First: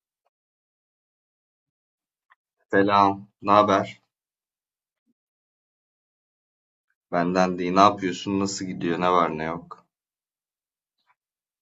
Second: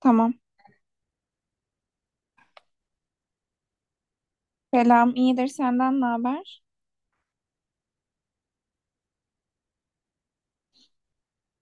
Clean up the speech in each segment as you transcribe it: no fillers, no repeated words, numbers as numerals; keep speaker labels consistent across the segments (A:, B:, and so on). A: Tamam.
B: Selam, ne haber?
A: Selam, iyidir. Senden ne haber?
B: Benden değil. Ne yapıyorsun? Nasıl gidiyor? Ne var ne yok?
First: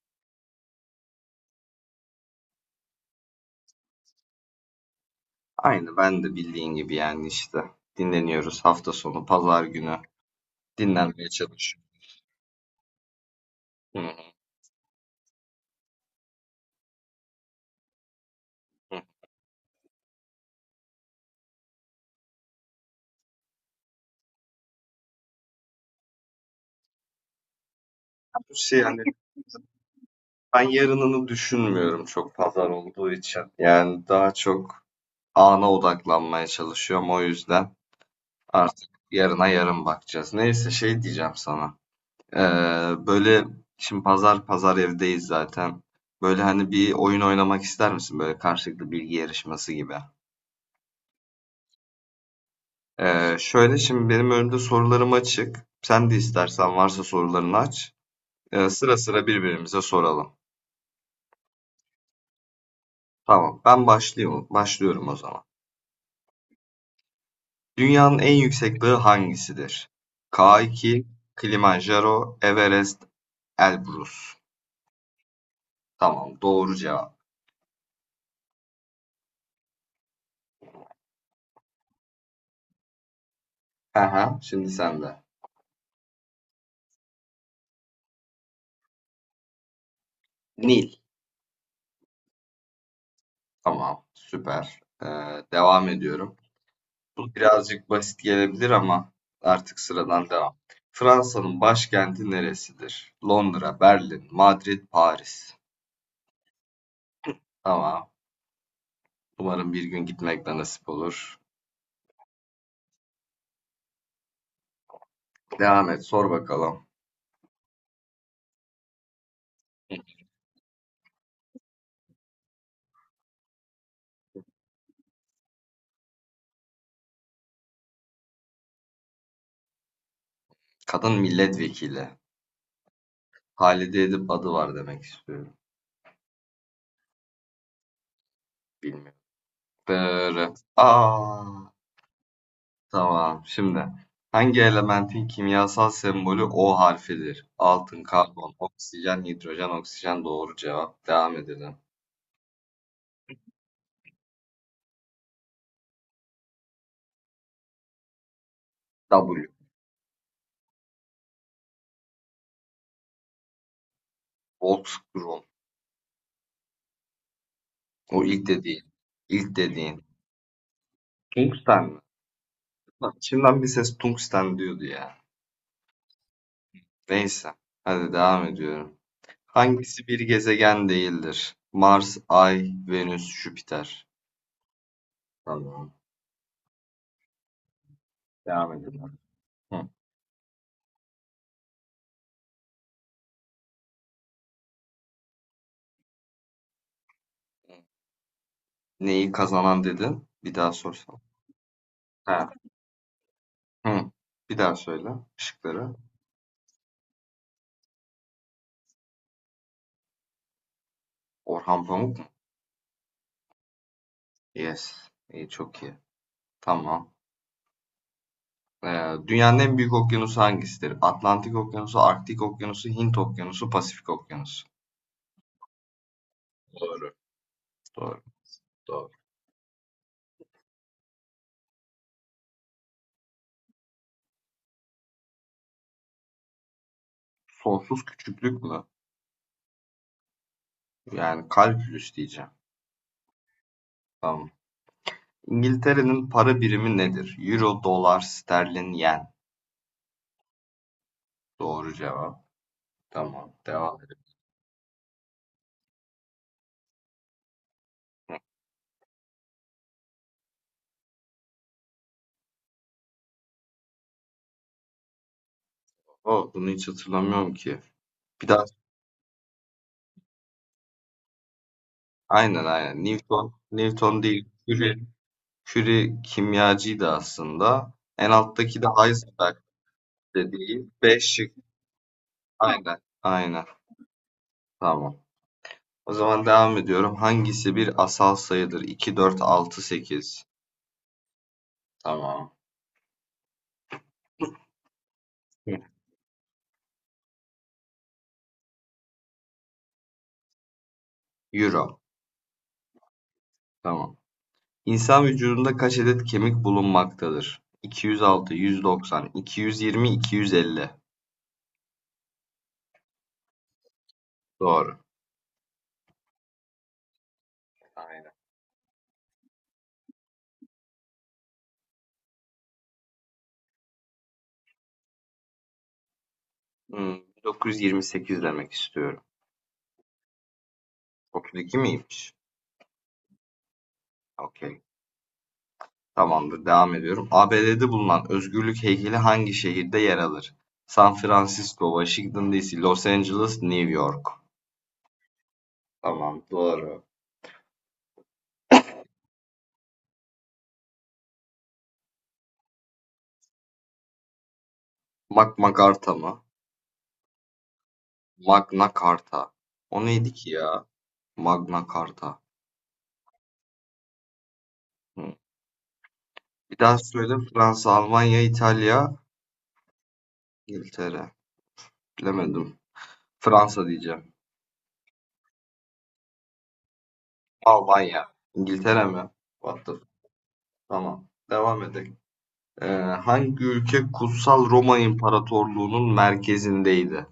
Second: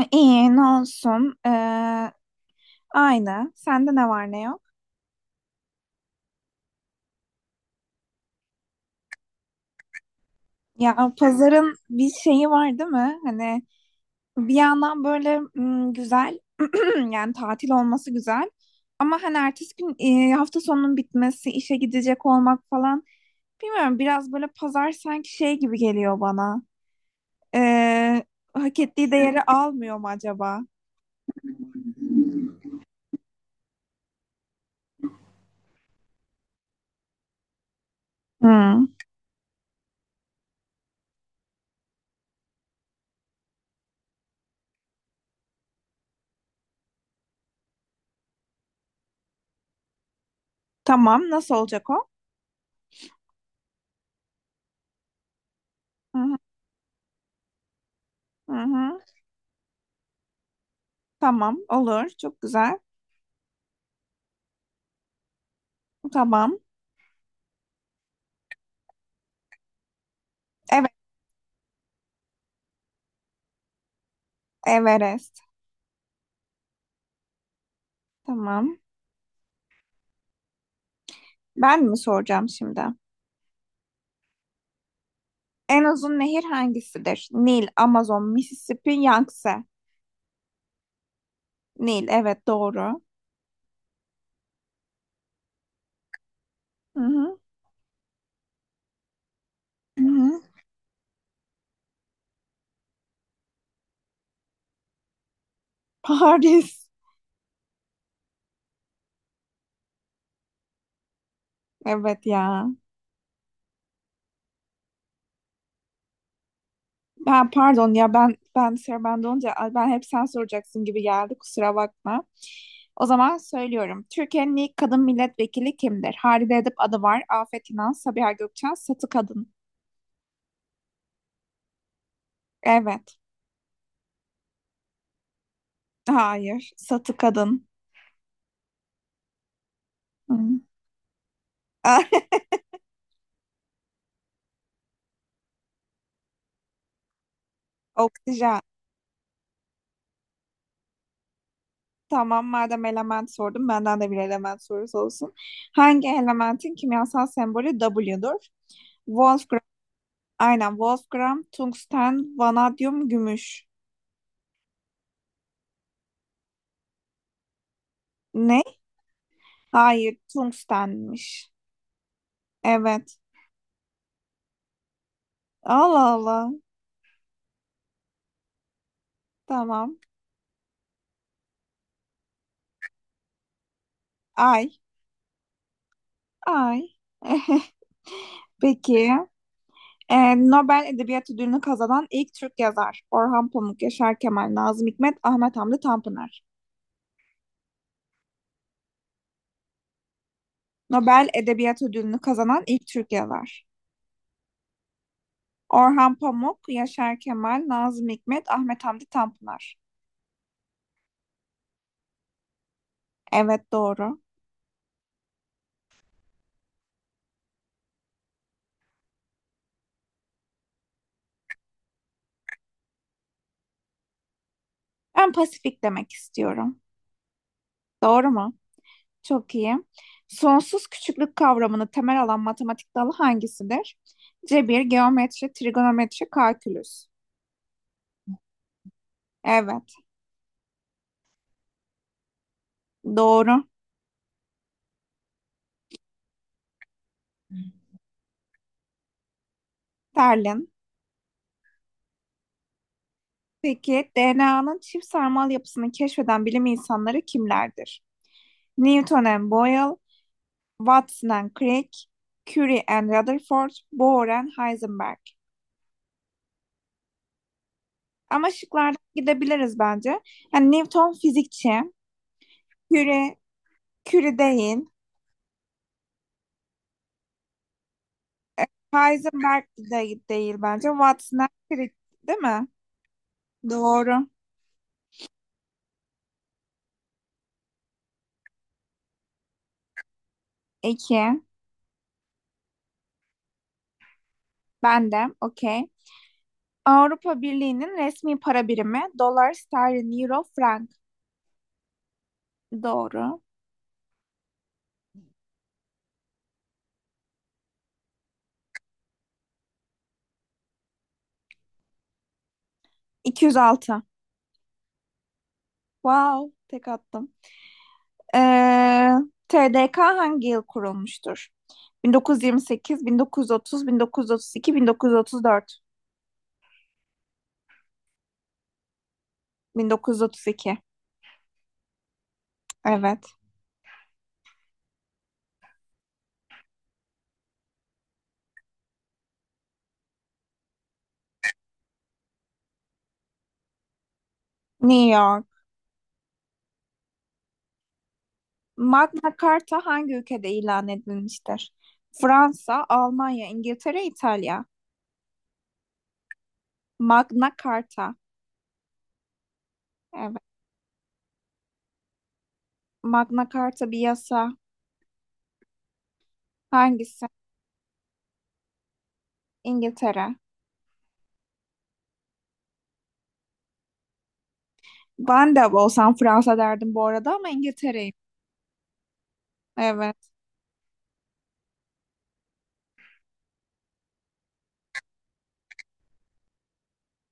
A: E, İyi, ne olsun. Aynı. Sende ne var ne yok?
B: Aynı ben de bildiğin gibi yani işte. Dinleniyoruz hafta sonu, pazar günü.
A: Ya
B: Dinlenmeye
A: pazarın
B: çalışıyorum.
A: bir şeyi var değil mi? Hani
B: Hı hı
A: bir yandan böyle güzel, yani tatil olması güzel.
B: hı.
A: Ama hani ertesi gün hafta sonunun bitmesi, işe gidecek olmak falan. Bilmiyorum, biraz böyle pazar sanki şey gibi geliyor bana. Ee, Hak
B: Şey hani
A: ettiği değeri almıyor mu acaba?
B: ben yarınını düşünmüyorum çok pazar olduğu için. Yani daha çok ana odaklanmaya çalışıyorum o yüzden. Artık
A: Hmm.
B: yarına yarın bakacağız. Neyse şey diyeceğim sana. Ee, Böyle şimdi pazar pazar evdeyiz zaten. Böyle hani bir oyun oynamak ister misin? Böyle karşılıklı bilgi yarışması gibi.
A: Tamam, nasıl olacak o?
B: Şöyle şimdi benim önümde sorularım açık. Sen de
A: Hı hı.
B: istersen varsa sorularını aç.
A: hı
B: Sıra
A: hı.
B: sıra birbirimize soralım.
A: Tamam, olur. Çok güzel.
B: Tamam, ben başlıyorum. Başlıyorum o zaman.
A: Tamam.
B: Dünyanın en yüksek dağı hangisidir?
A: Evet,
B: K2, Kilimanjaro, Everest, Elbrus.
A: Everest.
B: Tamam, doğru cevap.
A: Tamam. Ben mi soracağım şimdi?
B: Aha, şimdi sende.
A: En uzun nehir hangisidir? Nil, Amazon, Mississippi, Yangtze.
B: Nil.
A: Nil, evet doğru.
B: Tamam, süper. Devam ediyorum.
A: Hı
B: Bu
A: hı.
B: birazcık basit gelebilir ama artık
A: Hı
B: sıradan
A: hı.
B: devam. Fransa'nın başkenti neresidir? Londra, Berlin, Madrid, Paris.
A: Paris.
B: Tamam. Umarım bir gün gitmek de nasip olur.
A: Evet ya.
B: Devam et, sor bakalım.
A: Ben pardon ya, ben sıra bende olunca ay, ben hep sen soracaksın gibi geldi. Kusura bakma. O zaman söylüyorum. Türkiye'nin ilk kadın milletvekili kimdir? Halide Edip Adıvar, Afet İnan, Sabiha Gökçen, Satı Kadın.
B: Kadın milletvekili.
A: Evet.
B: Halide Edip adı var demek istiyorum.
A: Hayır. Satı kadın.
B: Bilmiyorum.
A: Hı.
B: Dırı. Aa, tamam. Şimdi hangi elementin kimyasal sembolü O harfidir? Altın, karbon,
A: Oksijen.
B: oksijen, hidrojen, oksijen doğru cevap. Devam edelim.
A: Tamam, madem element sordum, benden de bir element sorusu olsun. Hangi elementin kimyasal sembolü W'dur?
B: W.
A: Wolfgram. Aynen, Wolfgram, tungsten, vanadyum, gümüş.
B: Voltgren. O ilk
A: Ne?
B: dediğin. İlk dediğin.
A: Hayır, tungstenmiş.
B: Tungsten mi? Lan
A: Evet.
B: içimden bir ses tungsten diyordu ya.
A: Allah Allah.
B: Neyse. Hadi devam ediyorum.
A: Tamam.
B: Hangisi bir gezegen değildir? Mars, Ay, Venüs, Jüpiter.
A: Ay.
B: Tamam.
A: Ay.
B: Devam
A: Peki.
B: edelim. Hı.
A: Nobel Edebiyat Ödülünü kazanan ilk Türk yazar. Orhan Pamuk, Yaşar Kemal, Nazım Hikmet, Ahmet Hamdi Tanpınar.
B: Neyi kazanan dedin? Bir daha sorsam.
A: Nobel Edebiyat Ödülünü
B: Ha.
A: kazanan ilk Türkiye var.
B: Hı, Bir daha söyle şıkları.
A: Orhan Pamuk, Yaşar Kemal, Nazım Hikmet, Ahmet Hamdi Tanpınar.
B: Orhan Pamuk mu?
A: Evet, doğru.
B: Yes. İyi, çok iyi. Tamam. Dünyanın en büyük okyanusu hangisidir? Atlantik Okyanusu, Arktik Okyanusu, Hint Okyanusu, Pasifik Okyanusu.
A: Ben Pasifik demek istiyorum.
B: Doğru. Doğru.
A: Doğru mu?
B: Doğru.
A: Çok iyi. Sonsuz küçüklük kavramını temel alan matematik dalı hangisidir? Cebir, geometri, trigonometri, kalkülüs.
B: Sonsuz küçüklük mü?
A: Evet,
B: Yani kalkülüs diyeceğim.
A: doğru.
B: Tamam. İngiltere'nin para birimi nedir? Euro, dolar, sterlin, yen.
A: Terlin.
B: Doğru cevap. Tamam. Devam
A: Peki,
B: edelim.
A: DNA'nın çift sarmal yapısını keşfeden bilim insanları kimlerdir? Newton and Boyle, Watson and Crick, Curie and Rutherford, Bohr and Heisenberg.
B: O, bunu hiç hatırlamıyorum ki. Bir
A: Ama
B: daha.
A: şıklardan gidebiliriz bence. Yani Newton fizikçi,
B: Aynen aynen.
A: Curie,
B: Newton, Newton
A: Curie
B: değil.
A: değil,
B: Curie. Curie kimyacıydı aslında. En
A: e,
B: alttaki de Heisenberg
A: Heisenberg de değil bence.
B: dediği. B
A: Watson and
B: şık.
A: Crick değil mi?
B: Aynen. Aynen.
A: Doğru.
B: Tamam. O zaman devam ediyorum. Hangisi bir asal sayıdır? 2, 4, 6, 8.
A: İki.
B: Tamam.
A: Ben de. Okey. Avrupa Birliği'nin resmi para birimi dolar, sterlin, euro, frank.
B: Euro.
A: Doğru.
B: Tamam. İnsan vücudunda kaç adet kemik bulunmaktadır? 206, 190, 220, 250.
A: 206.
B: Doğru.
A: Wow. Tek attım.
B: Aynen.
A: Ee, TDK hangi yıl kurulmuştur? 1928, 1930, 1932, 1934,
B: 928 demek istiyorum.
A: 1932.
B: 32 miymiş?
A: Evet.
B: Okey. Tamamdır, devam ediyorum. ABD'de bulunan Özgürlük heykeli hangi şehirde yer alır? San Francisco, Washington DC, Los Angeles, New York.
A: New York.
B: Tamam, doğru.
A: Magna Carta hangi ülkede ilan edilmiştir? Fransa, Almanya, İngiltere, İtalya.
B: Magna Carta mı?
A: Magna Carta.
B: Magna Carta. O neydi
A: Evet.
B: ki ya? Magna Carta.
A: Magna Carta bir yasa.
B: Hı. Bir daha
A: Hangisi?
B: söyle. Fransa, Almanya, İtalya,
A: İngiltere.
B: İngiltere. Bilemedim. Fransa diyeceğim.
A: Ben de olsam Fransa derdim bu arada, ama İngiltere'yim.
B: Almanya. İngiltere mi? What the-
A: Evet.
B: Tamam. Devam edelim. Ee, Hangi ülke Kutsal Roma İmparatorluğu'nun merkezindeydi?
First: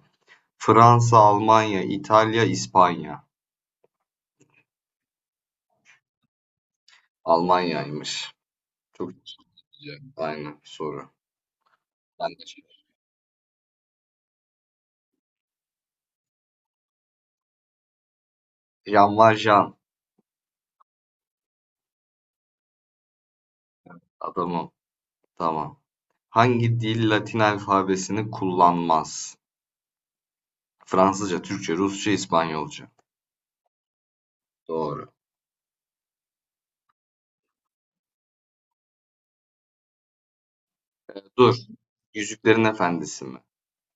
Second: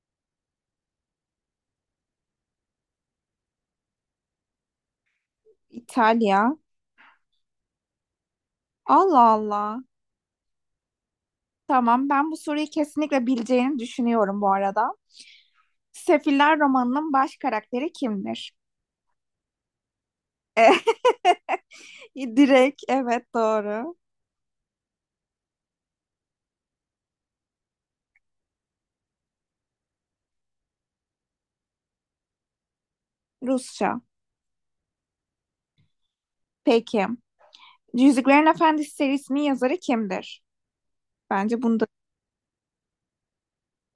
B: Fransa, Almanya, İtalya, İspanya.
A: İtalya.
B: Almanya'ymış. Çok
A: Allah Allah.
B: güzel. Aynen soru.
A: Tamam,
B: Ben
A: ben bu
B: de şey-
A: soruyu kesinlikle bileceğini düşünüyorum bu arada. Sefiller romanının baş karakteri kimdir?
B: Jan Jean Valjean
A: Eh, direkt, evet doğru.
B: adamım. Tamam. Hangi dil Latin alfabesini kullanmaz? Fransızca, Türkçe, Rusça, İspanyolca.
A: Rusça.
B: Doğru.
A: Peki. Yüzüklerin Efendisi serisinin yazarı kimdir?
B: Dur.
A: Bence bunda.
B: Yüzüklerin Efendisi mi?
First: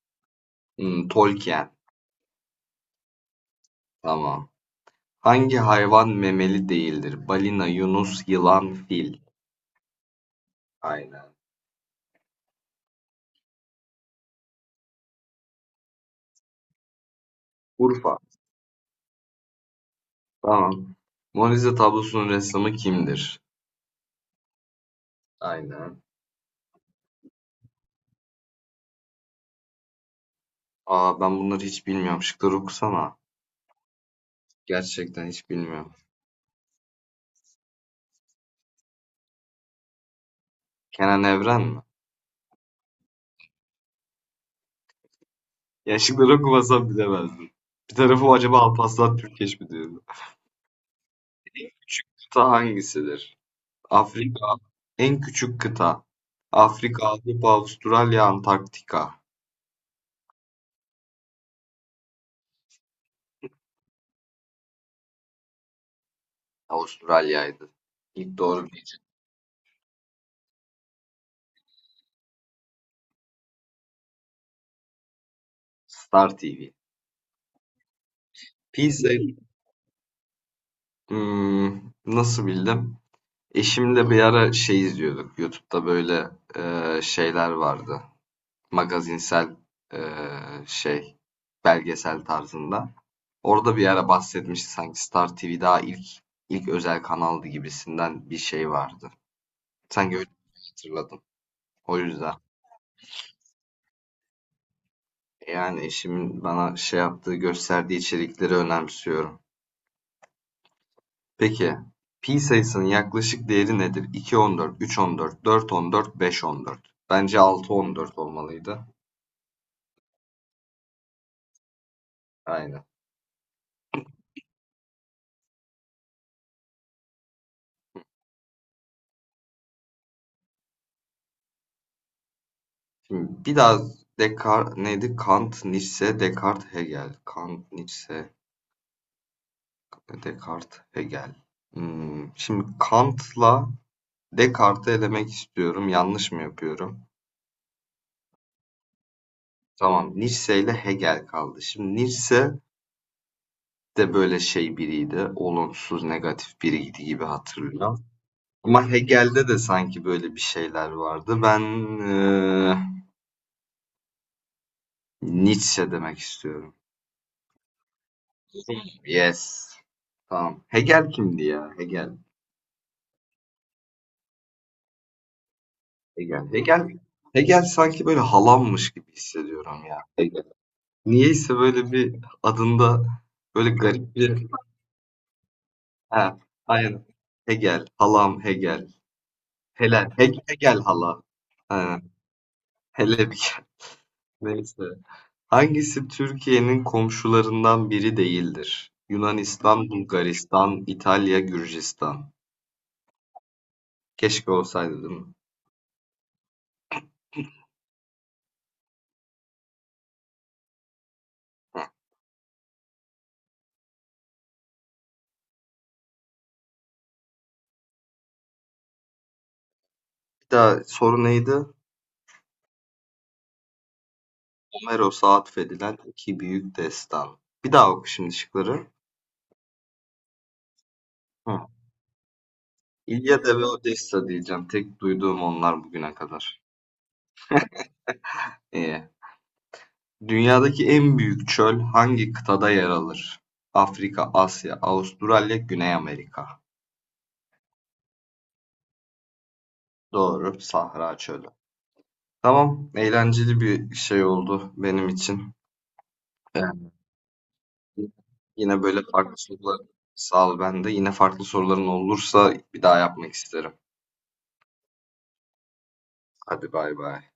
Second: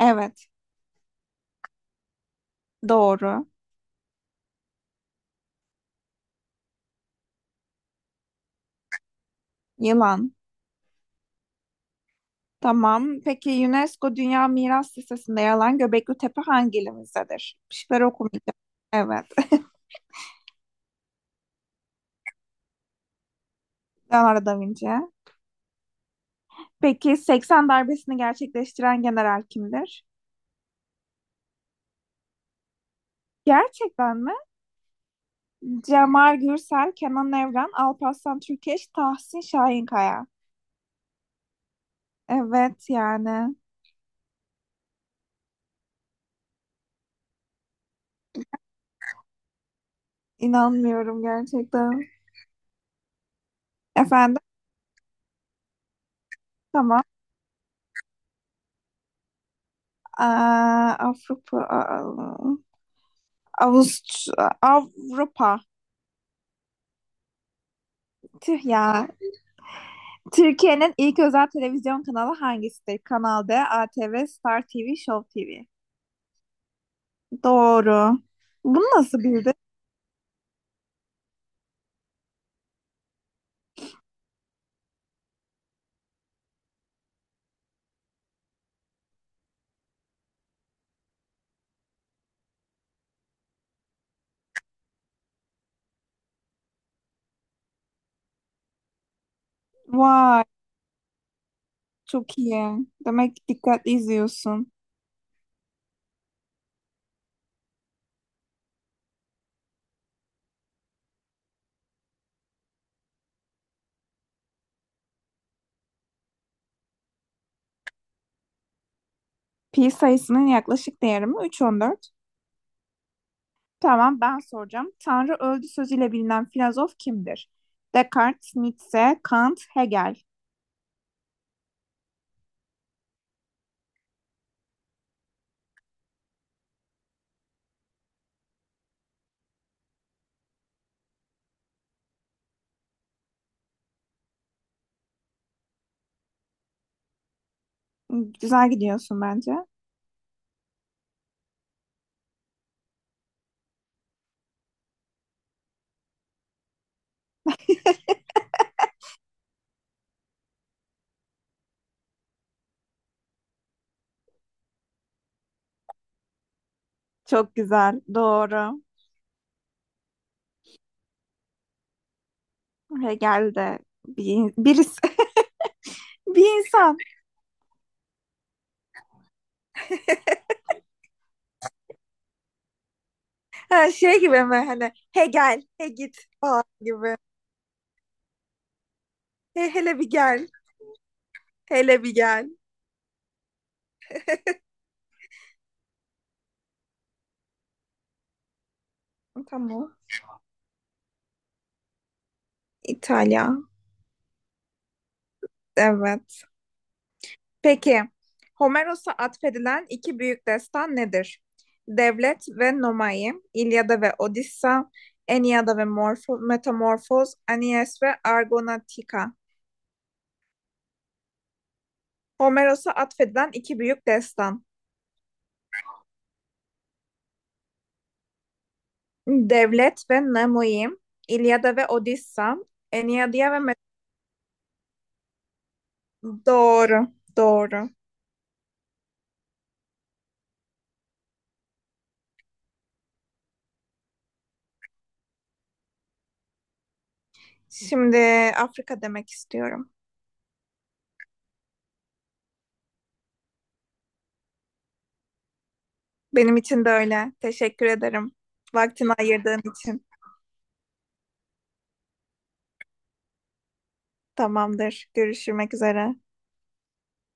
A: Evet,
B: Tolkien.
A: doğru.
B: Tamam. Hangi hayvan memeli değildir? Balina, yunus, yılan, fil.
A: Yılan.
B: Aynen.
A: Tamam. Peki, UNESCO Dünya Miras Listesi'nde yer alan Göbekli Tepe hangi ilimizdedir? Şıkları
B: Urfa.
A: okumayacağım. Evet.
B: Tamam. Mona Lisa tablosunun ressamı kimdir?
A: Leonardo da Vinci.
B: Aynen.
A: Peki, 80 darbesini gerçekleştiren general kimdir?
B: Aa, ben bunları hiç bilmiyorum. Şıkları okusana.
A: Gerçekten mi?
B: Gerçekten hiç bilmiyorum.
A: Cemal Gürsel, Kenan Evren, Alparslan Türkeş, Tahsin Şahinkaya.
B: Kenan Evren mi?
A: Evet yani.
B: Ya şıkları okumasam bilemezdim. Bir tarafı acaba Alparslan Türkeş mi diyordu?
A: İnanmıyorum gerçekten.
B: Küçük kıta hangisidir?
A: Efendim.
B: Afrika. En küçük kıta.
A: Tamam.
B: Afrika, Avrupa, Avustralya, Antarktika.
A: Aa, Avrupa, Avust- Avrupa.
B: Avustralya'ydı. İlk
A: Tüh
B: doğru diyeceğim.
A: ya. Türkiye'nin ilk özel televizyon kanalı hangisidir? Kanal D, ATV, Star TV, Show TV.
B: Star TV.
A: Doğru. Bunu
B: Pizza.
A: nasıl bildin?
B: Nasıl bildim? Eşimle bir ara şey izliyorduk. YouTube'da böyle şeyler vardı. Magazinsel, şey, belgesel tarzında. Orada bir ara bahsetmişti sanki Star TV daha ilk özel kanaldı gibisinden bir şey vardı. Sanki öyle
A: Vay,
B: hatırladım. O yüzden.
A: çok iyi. Demek ki dikkatli izliyorsun.
B: Yani eşimin bana şey yaptığı, gösterdiği içerikleri önemsiyorum. Peki, pi sayısının yaklaşık değeri nedir? 2,14, 3,14, 4,14, 5,14. Bence 6,14 olmalıydı.
A: Pi sayısının yaklaşık değeri mi? 3,14.
B: Aynen.
A: Tamam, ben soracağım. Tanrı öldü sözüyle bilinen filozof kimdir? Descartes, Nietzsche, Kant, Hegel.
B: Şimdi biraz Descartes neydi? Kant, Nietzsche, Descartes, Hegel. Kant, Nietzsche, Descartes, Hegel. Şimdi Kant'la Descartes'i elemek istiyorum. Yanlış mı yapıyorum?
A: Güzel gidiyorsun bence.
B: Tamam, Nietzsche ile Hegel kaldı. Şimdi Nietzsche de böyle şey biriydi. Olumsuz, negatif biriydi gibi hatırlıyorum. Ama Hegel'de de sanki böyle bir şeyler vardı. Ben eee, Nietzsche demek istiyorum.
A: Çok güzel. Doğru.
B: Yes. Tamam. Hegel kimdi ya? Hegel.
A: Hegel de bir, birisi,
B: Hegel.
A: bir
B: Hegel,
A: insan.
B: Hegel sanki böyle halammış gibi hissediyorum ya. Hegel. Niyeyse böyle bir adında böyle
A: Ha,
B: garip
A: şey gibi
B: bir...
A: mi hani, he gel git
B: Ha,
A: falan
B: aynen.
A: gibi.
B: Hegel, halam Hegel.
A: He, hele
B: Helen,
A: bir gel,
B: Hegel hala. Ha,
A: hele bir gel.
B: hele bir neyse. Hangisi Türkiye'nin komşularından biri değildir? Yunanistan,
A: Tamam.
B: Bulgaristan, İtalya, Gürcistan.
A: İtalya.
B: Keşke olsaydı değil mi?
A: Evet. Peki, Homeros'a atfedilen iki büyük destan nedir? Devlet ve Nomai, İlyada ve Odissa, Eniyada ve Metamorfoz, Anies ve Argonatika.
B: Bir daha soru neydi?
A: Homeros'a atfedilen iki büyük destan.
B: Homeros'a atfedilen iki büyük destan. Bir daha oku şimdi şıkları.
A: Devlet ve Nomai,
B: Hı.
A: İlyada ve Odissa, Eniyada
B: İlyada
A: ve
B: ve
A: Met.
B: Odessa diyeceğim. Tek duyduğum onlar bugüne kadar.
A: Doğru, doğru.
B: Ee, Dünyadaki en büyük çöl hangi kıtada yer alır? Afrika, Asya, Avustralya, Güney Amerika.
A: Şimdi Afrika demek istiyorum.
B: Doğru, Sahra Çölü. Tamam, eğlenceli bir şey oldu benim için.
A: Benim için de
B: Ee,
A: öyle. Teşekkür ederim.
B: Yine böyle
A: Vaktini
B: farklı
A: ayırdığın
B: sorular,
A: için.
B: sağ ol ben de. Yine farklı soruların olursa bir daha yapmak isterim.
A: Tamamdır. Görüşmek üzere.
B: Hadi bay bay.